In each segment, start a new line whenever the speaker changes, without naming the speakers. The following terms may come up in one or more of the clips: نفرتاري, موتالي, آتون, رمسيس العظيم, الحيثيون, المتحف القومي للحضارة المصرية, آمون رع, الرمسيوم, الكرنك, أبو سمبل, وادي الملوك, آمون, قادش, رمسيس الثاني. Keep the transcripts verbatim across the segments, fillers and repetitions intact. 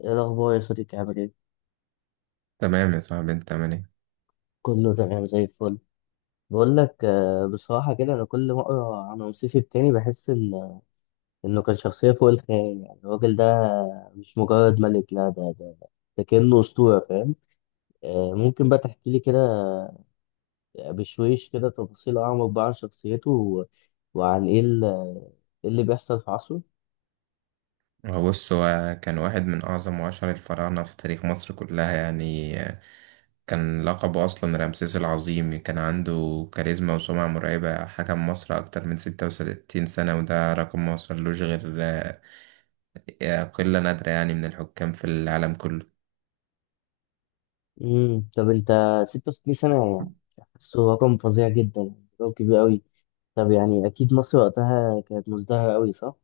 ايه الاخبار يا صديقي؟ عامل ايه؟
تمام يا صاحبي انت عامل ايه؟
كله تمام زي الفل. بقول لك آه، بصراحه كده انا كل ما اقرا عن رمسيس التاني بحس ان انه كان شخصيه فوق الخيال، يعني الراجل ده مش مجرد ملك، لا، ده ده ده كانه اسطوره، فاهم؟ آه، ممكن بقى تحكي لي كده، آه، بشويش كده، تفاصيل اعمق بقى عن شخصيته و- وعن ايه ال- إيه اللي بيحصل في عصره؟
هو بص هو كان واحد من اعظم واشهر الفراعنه في تاريخ مصر كلها يعني. كان لقبه اصلا رمسيس العظيم، كان عنده كاريزما وسمعه مرعبه، حكم مصر اكتر من ستة وتلاتين سنة سنه وده رقم ما وصلوش غير آه، قله نادره يعني من الحكام في العالم كله.
امم طب انت، ستة وستين سنه، يعني حاسه رقم فظيع جدا، يعني رقم كبير قوي. طب يعني اكيد مصر وقتها كانت مزدهره قوي، صح؟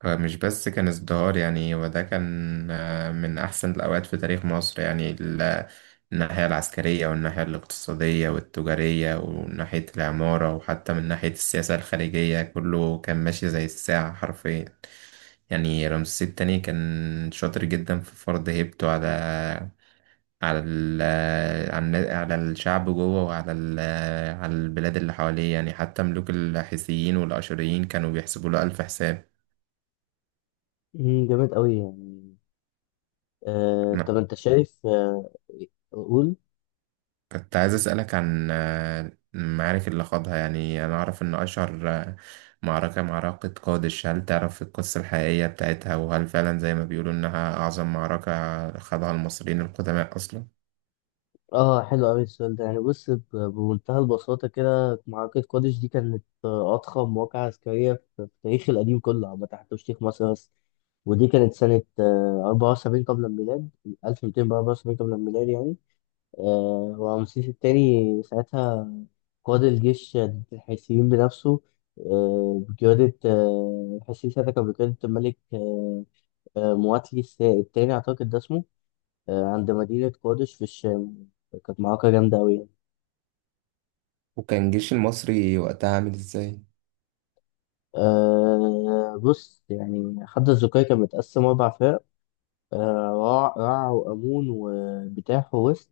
فمش بس كان ازدهار يعني، وده كان آه، من أحسن الأوقات في تاريخ مصر يعني. ال- الناحية العسكرية والناحية الاقتصادية والتجارية وناحية العمارة وحتى من ناحية السياسة الخارجية كله كان ماشي زي الساعة حرفيا. يعني رمسيس التاني كان شاطر جدا في فرض هيبته على على ال على على الشعب جوه وعلى ال على البلاد اللي حواليه، يعني حتى ملوك الحيثيين والأشوريين كانوا بيحسبوا له ألف حساب.
مم، جامد قوي يعني. آه، طب انت شايف؟ آه قول.
كنت عايز أسألك عن آه، المعارك اللي خاضها، يعني أنا أعرف إن أشهر آه، معركة معركة قادش. هل تعرف القصة الحقيقية بتاعتها، وهل فعلا زي ما بيقولوا إنها أعظم معركة خاضها المصريين القدماء أصلا؟
اه، حلو قوي السؤال ده. يعني بص، ب- بمنتهى البساطة كده، معركة قادش دي كانت، آه، أضخم واقعة عسكرية في في التاريخ القديم كله عامة، حتى مش تاريخ مصر بس. ودي كانت سنة آه، أربعة وسبعين قبل الميلاد، ألف ومئتين وأربعة وسبعين قبل الميلاد يعني. آه، ورمسيس الثاني ساعتها قاد الجيش ضد الحيثيين بنفسه. آه، بقيادة آه، الحيثيين ساعتها كان بقيادة الملك آه، آه، مواتلي الس- التاني، أعتقد ده اسمه، آه، عند مدينة قادش في الشام. كانت معركة جامدة أوي يعني.
وكان الجيش المصري وقتها عامل ازاي؟
أه بص، يعني حد الزكاية كان متقسم أربع فرق: أه، رع رع وأمون وبتاح ووست،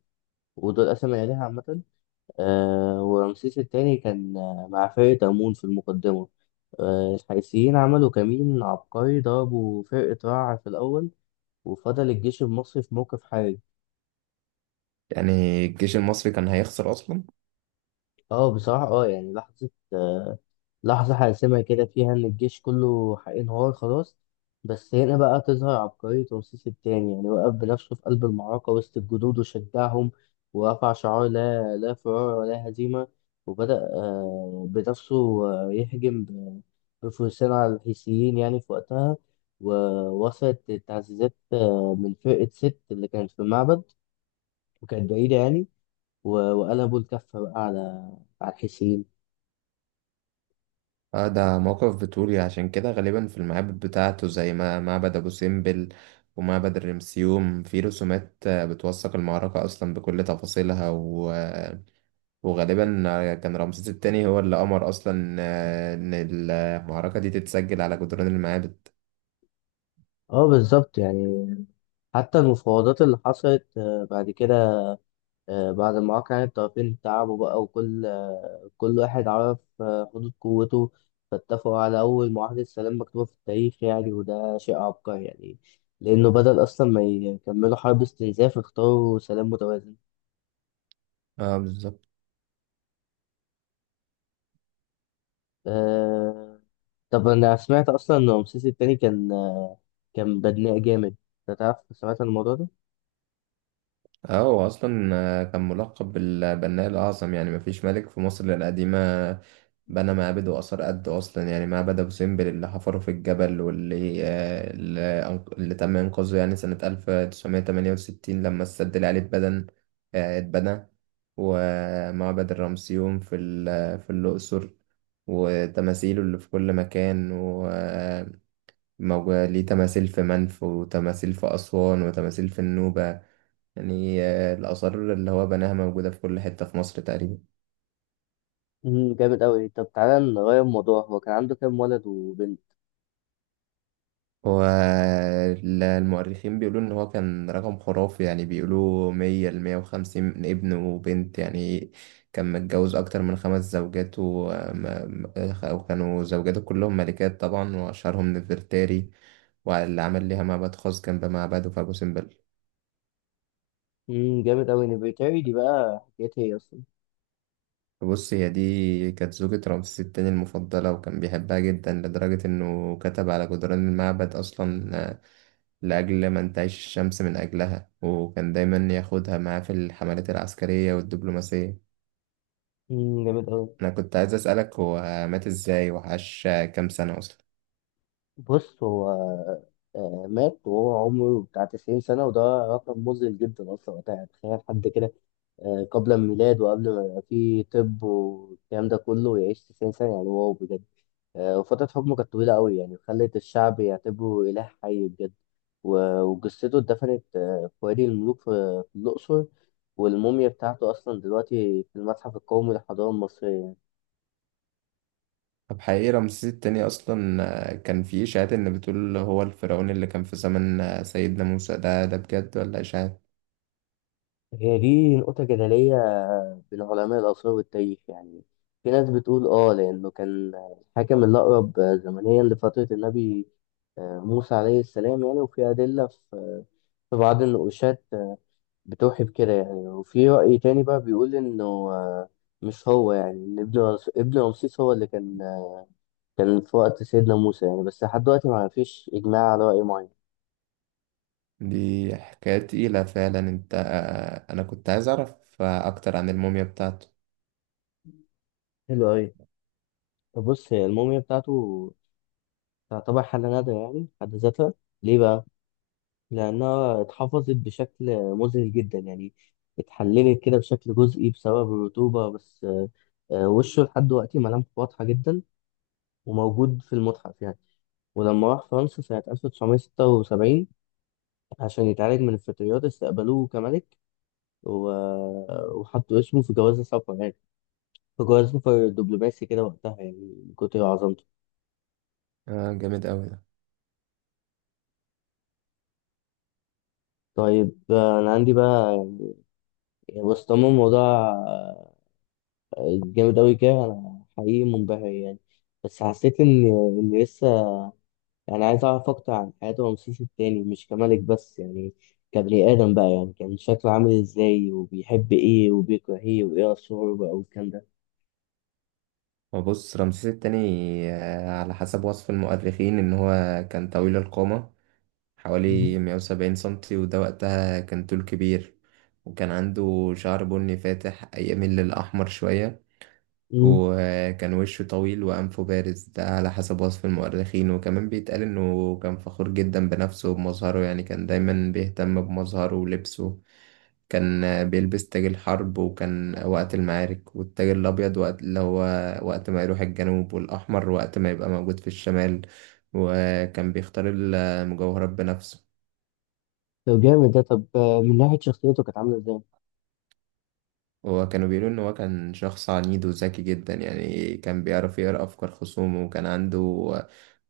ودول قسم العيلة عامة. أه، ورمسيس التاني كان آه، مع فرقة أمون في المقدمة. أه، الحيثيين عملوا كمين عبقري، ضربوا فرقة رع في الأول وفضل الجيش المصري في موقف حرج.
يعني الجيش المصري كان هيخسر أصلا؟
اه بصراحة اه، يعني لحظة، آه، لحظة حاسمة كده، فيها إن الجيش كله هينهار خلاص. بس هنا بقى تظهر عبقرية رمسيس التاني، يعني وقف بنفسه في قلب المعركة وسط الجنود وشجعهم، ورفع شعار لا، لا فرار ولا هزيمة، وبدأ آه، بنفسه آه، يهجم ب- بفرسان على الحيثيين يعني في وقتها. ووصلت التعزيزات آه، من فرقة ست اللي كانت في المعبد، وكانت بعيدة يعني، و- وقلبوا الكفة بقى على على الحيثيين.
آه، ده موقف بتقولي عشان كده غالبا في المعابد بتاعته، زي ما معبد أبو سمبل ومعبد الرمسيوم، في رسومات آه، بتوثق المعركة أصلا بكل تفاصيلها، وغالبا كان رمسيس التاني هو اللي أمر أصلا آه، إن المعركة دي تتسجل على جدران المعابد.
اه بالظبط يعني. حتى المفاوضات اللي حصلت آه، بعد كده، آه، بعد ما وقع يعني الطرفين تعبوا بقى، وكل آه، كل واحد عرف آه، حدود قوته، فاتفقوا على أول معاهدة سلام مكتوبة في التاريخ يعني، وده شيء عبقري يعني، لأنه بدل أصلا ما يكملوا حرب استنزاف اختاروا سلام متوازن.
اه، بالظبط.
آه، طب أنا سمعت أصلا إن رمسيس التاني كان آه، كان بدناء جامد. أنت تعرف؟ سمعت عن الموضوع ده؟
اه، هو اصلا آه، كان ملقب بالبناء الاعظم، يعني مفيش ملك في مصر القديمه بنى معابد واثار قد اصلا. يعني معبد ابو سمبل اللي حفره في الجبل، واللي آه، اللي أنق- اللي تم انقاذه يعني سنه ألف وتسعمية وتمانية وستين لما السد العالي اتبنى آه، اتبنى. ومعبد الرمسيوم في ال- في الاقصر، وتماثيله اللي في كل مكان وموجود ليه تماثيل في منف وتماثيل في أسوان وتماثيل في النوبة. يعني آه، الآثار اللي هو بناها موجودة في كل حتة في مصر تقريبا.
مم، جامد أوي. طب تعالى نغير الموضوع، هو كان عنده كام ولد وبنت؟
هو ال- المؤرخين بيقولوا إن هو كان رقم خرافي، يعني بيقولوا مية لمية وخمسين ابن وبنت يعني. كان متجوز أكتر من خمس زوجات و- م- م- وكانوا زوجاته كلهم ملكات طبعا، وأشهرهم نفرتاري، واللي عمل ليها معبد خاص جنب معبده في أبو سمبل.
امم، جامد أوي. نفرتاري دي بقى حكايتها إيه أصلا؟
بص، هي دي كانت زوجة رمسيس التاني المفضلة، وكان بيحبها جدا لدرجة إنه كتب على جدران المعبد أصلا آه، لأجل ما انتعش الشمس من أجلها، وكان دايما ياخدها معاه في الحملات العسكرية والدبلوماسية.
امم، جامد أوي.
أنا كنت عايز أسألك، هو مات إزاي وعاش كام سنة أصلا؟
بص هو، آه، مات وهو عمره بتاع تسعين سنة، وده رقم مذهل جدا أصلا وقتها يعني. تخيل حد كده آه، قبل الميلاد وقبل ما يبقى فيه طب والكلام ده كله، يعيش تسعين سنة؟ يعني واو بجد. آه، وفترة حكمه كانت طويلة أوي، يعني خلت الشعب يعتبره إله حي بجد. و- وجثته اتدفنت آه، في وادي الملوك في في الأقصر، والموميا بتاعته أصلا دلوقتي في المتحف القومي للحضارة المصرية.
طب حقيقي رمسيس التاني أصلا آه، كان في إشاعات إن بتقول هو الفرعون اللي كان في زمن آه، سيدنا موسى؟ ده ده بجد ولا إشاعات؟
هي دي نقطة جدلية بين علماء الآثار والتاريخ يعني. في ناس بتقول آه، لأنه كان الحاكم الأقرب زمنيا لفترة النبي آه، موسى عليه السلام يعني، وفي أدلة في في بعض النقوشات آه، بتوحي بكده يعني. وفي رأي تاني بقى بيقول إنه آه، مش هو، يعني إن ابن رمس- ابن رمسيس هو اللي كان آه، كان في وقت سيدنا موسى يعني. بس لحد دلوقتي ما فيش إجماع على رأي معين.
دي حكاية تقيلة فعلا. أنت آه، أنا كنت عايز أعرف آه، أكتر عن الموميا بتاعته.
حلو أوي. طب بص، هي الموميا بتاعته تعتبر حالة نادرة يعني في حد ذاتها. ليه بقى؟ لأنها اتحفظت بشكل مذهل جدا يعني، اتحللت كده بشكل جزئي بسبب الرطوبة بس، آه، آه، وشه لحد دلوقتي ملامحه واضحة جدا وموجود في المتحف يعني. ولما راح فرنسا سنة ألف وتسعمية وستة وسبعين عشان يتعالج من الفطريات استقبلوه كملك، و... وحطوا اسمه في جواز السفر يعني، في جواز سفر دبلوماسي كده وقتها، يعني من كتر عظمته.
آه، جامد أوي ده.
طيب، آه، أنا عندي بقى، يعني بس طالما الموضوع جامد أوي كده أنا حقيقي منبهر يعني، بس حسيت إن إن لسه يعني عايز أعرف أكتر عن حياة رمسيس التاني، مش كملك بس يعني، كبني آدم بقى يعني. كان شكله عامل إزاي؟ وبيحب إيه وبيكره إيه وإيه أسراره بقى والكلام ده.
وبص، رمسيس التاني آه، على حسب وصف المؤرخين إن هو كان طويل القامة،
مم.
حوالي 170 سنتي، وده وقتها كان طول كبير. وكان عنده شعر بني فاتح يميل للأحمر شوية،
مم.
وكان وشه طويل وأنفه بارز، ده على حسب وصف المؤرخين. وكمان بيتقال إنه كان فخور جدا بنفسه وبمظهره، يعني كان دايما بيهتم بمظهره ولبسه. كان بيلبس تاج الحرب وكان وقت المعارك، والتاج الأبيض وقت اللي هو وقت ما يروح الجنوب، والأحمر وقت ما يبقى موجود في الشمال، وكان بيختار المجوهرات بنفسه.
طب جامد ده. طب آه، من ناحية شخصيته كانت عاملة إزاي؟
وكانوا بيقولوا إن هو كان شخص عنيد وذكي جدا، يعني كان بيعرف يقرأ أفكار خصومه، وكان عنده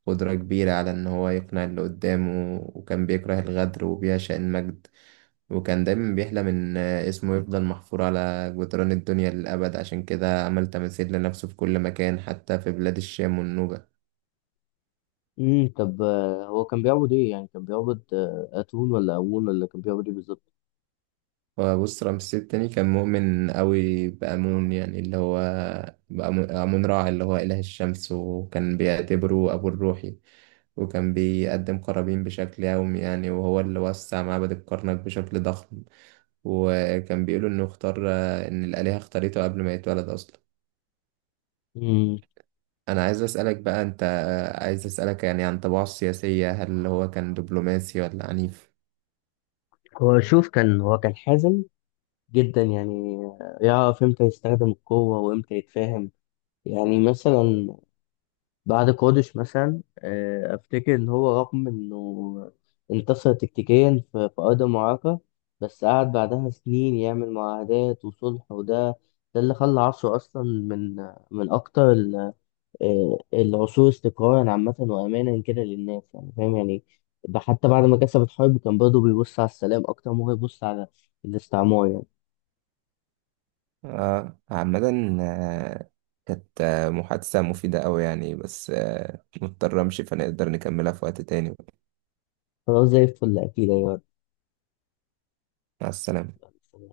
قدرة كبيرة على إن هو يقنع اللي قدامه، وكان بيكره الغدر وبيعشق المجد، وكان دايما بيحلم إن اسمه يفضل محفور على جدران الدنيا للأبد، عشان كده عمل تماثيل لنفسه في كل مكان حتى في بلاد الشام والنوبة.
مم. طب آه، هو كان بيعبد إيه؟ يعني كان بيعبد آه، أتون ولا أمون ولا كان بيعبد إيه بالظبط؟
وبص، رمسيس التاني كان مؤمن أوي بأمون، يعني اللي هو بأمون أمون رع اللي هو إله الشمس، وكان بيعتبره أبو الروحي، وكان بيقدم قرابين بشكل يومي يعني، وهو اللي وسع معبد الكرنك بشكل ضخم. وكان بيقولوا إنه اختار إن الآلهة اختارته قبل ما يتولد أصلا.
مم.
انا عايز اسالك بقى انت عايز اسالك يعني عن طباعه السياسيه، هل هو كان دبلوماسي ولا عنيف؟
هو شوف، كان هو كان حازم جدا يعني، يعرف امتى يستخدم القوة وامتى يتفاهم. يعني مثلا بعد قادش مثلا، آه، افتكر ان هو رغم انه انتصر تكتيكيا في في ارض المعركة، بس قعد بعدها سنين يعمل معاهدات وصلح، وده ده اللي خلى عصره اصلا من من اكتر ال- آه، العصور استقرارا عامة، وامانا كده للناس، يعني فاهم يعني. حتى بعد ما كسب الحرب كان برضه بيبص على السلام اكتر ما هو يبص على الاستعمار يعني.
آه، عامة آه، كانت آه، محادثة مفيدة أوي يعني، بس آه، مضطر أمشي، فنقدر نكملها في وقت تاني.
خلاص زي الفل، أكيد.
مع السلامة.
أيوة.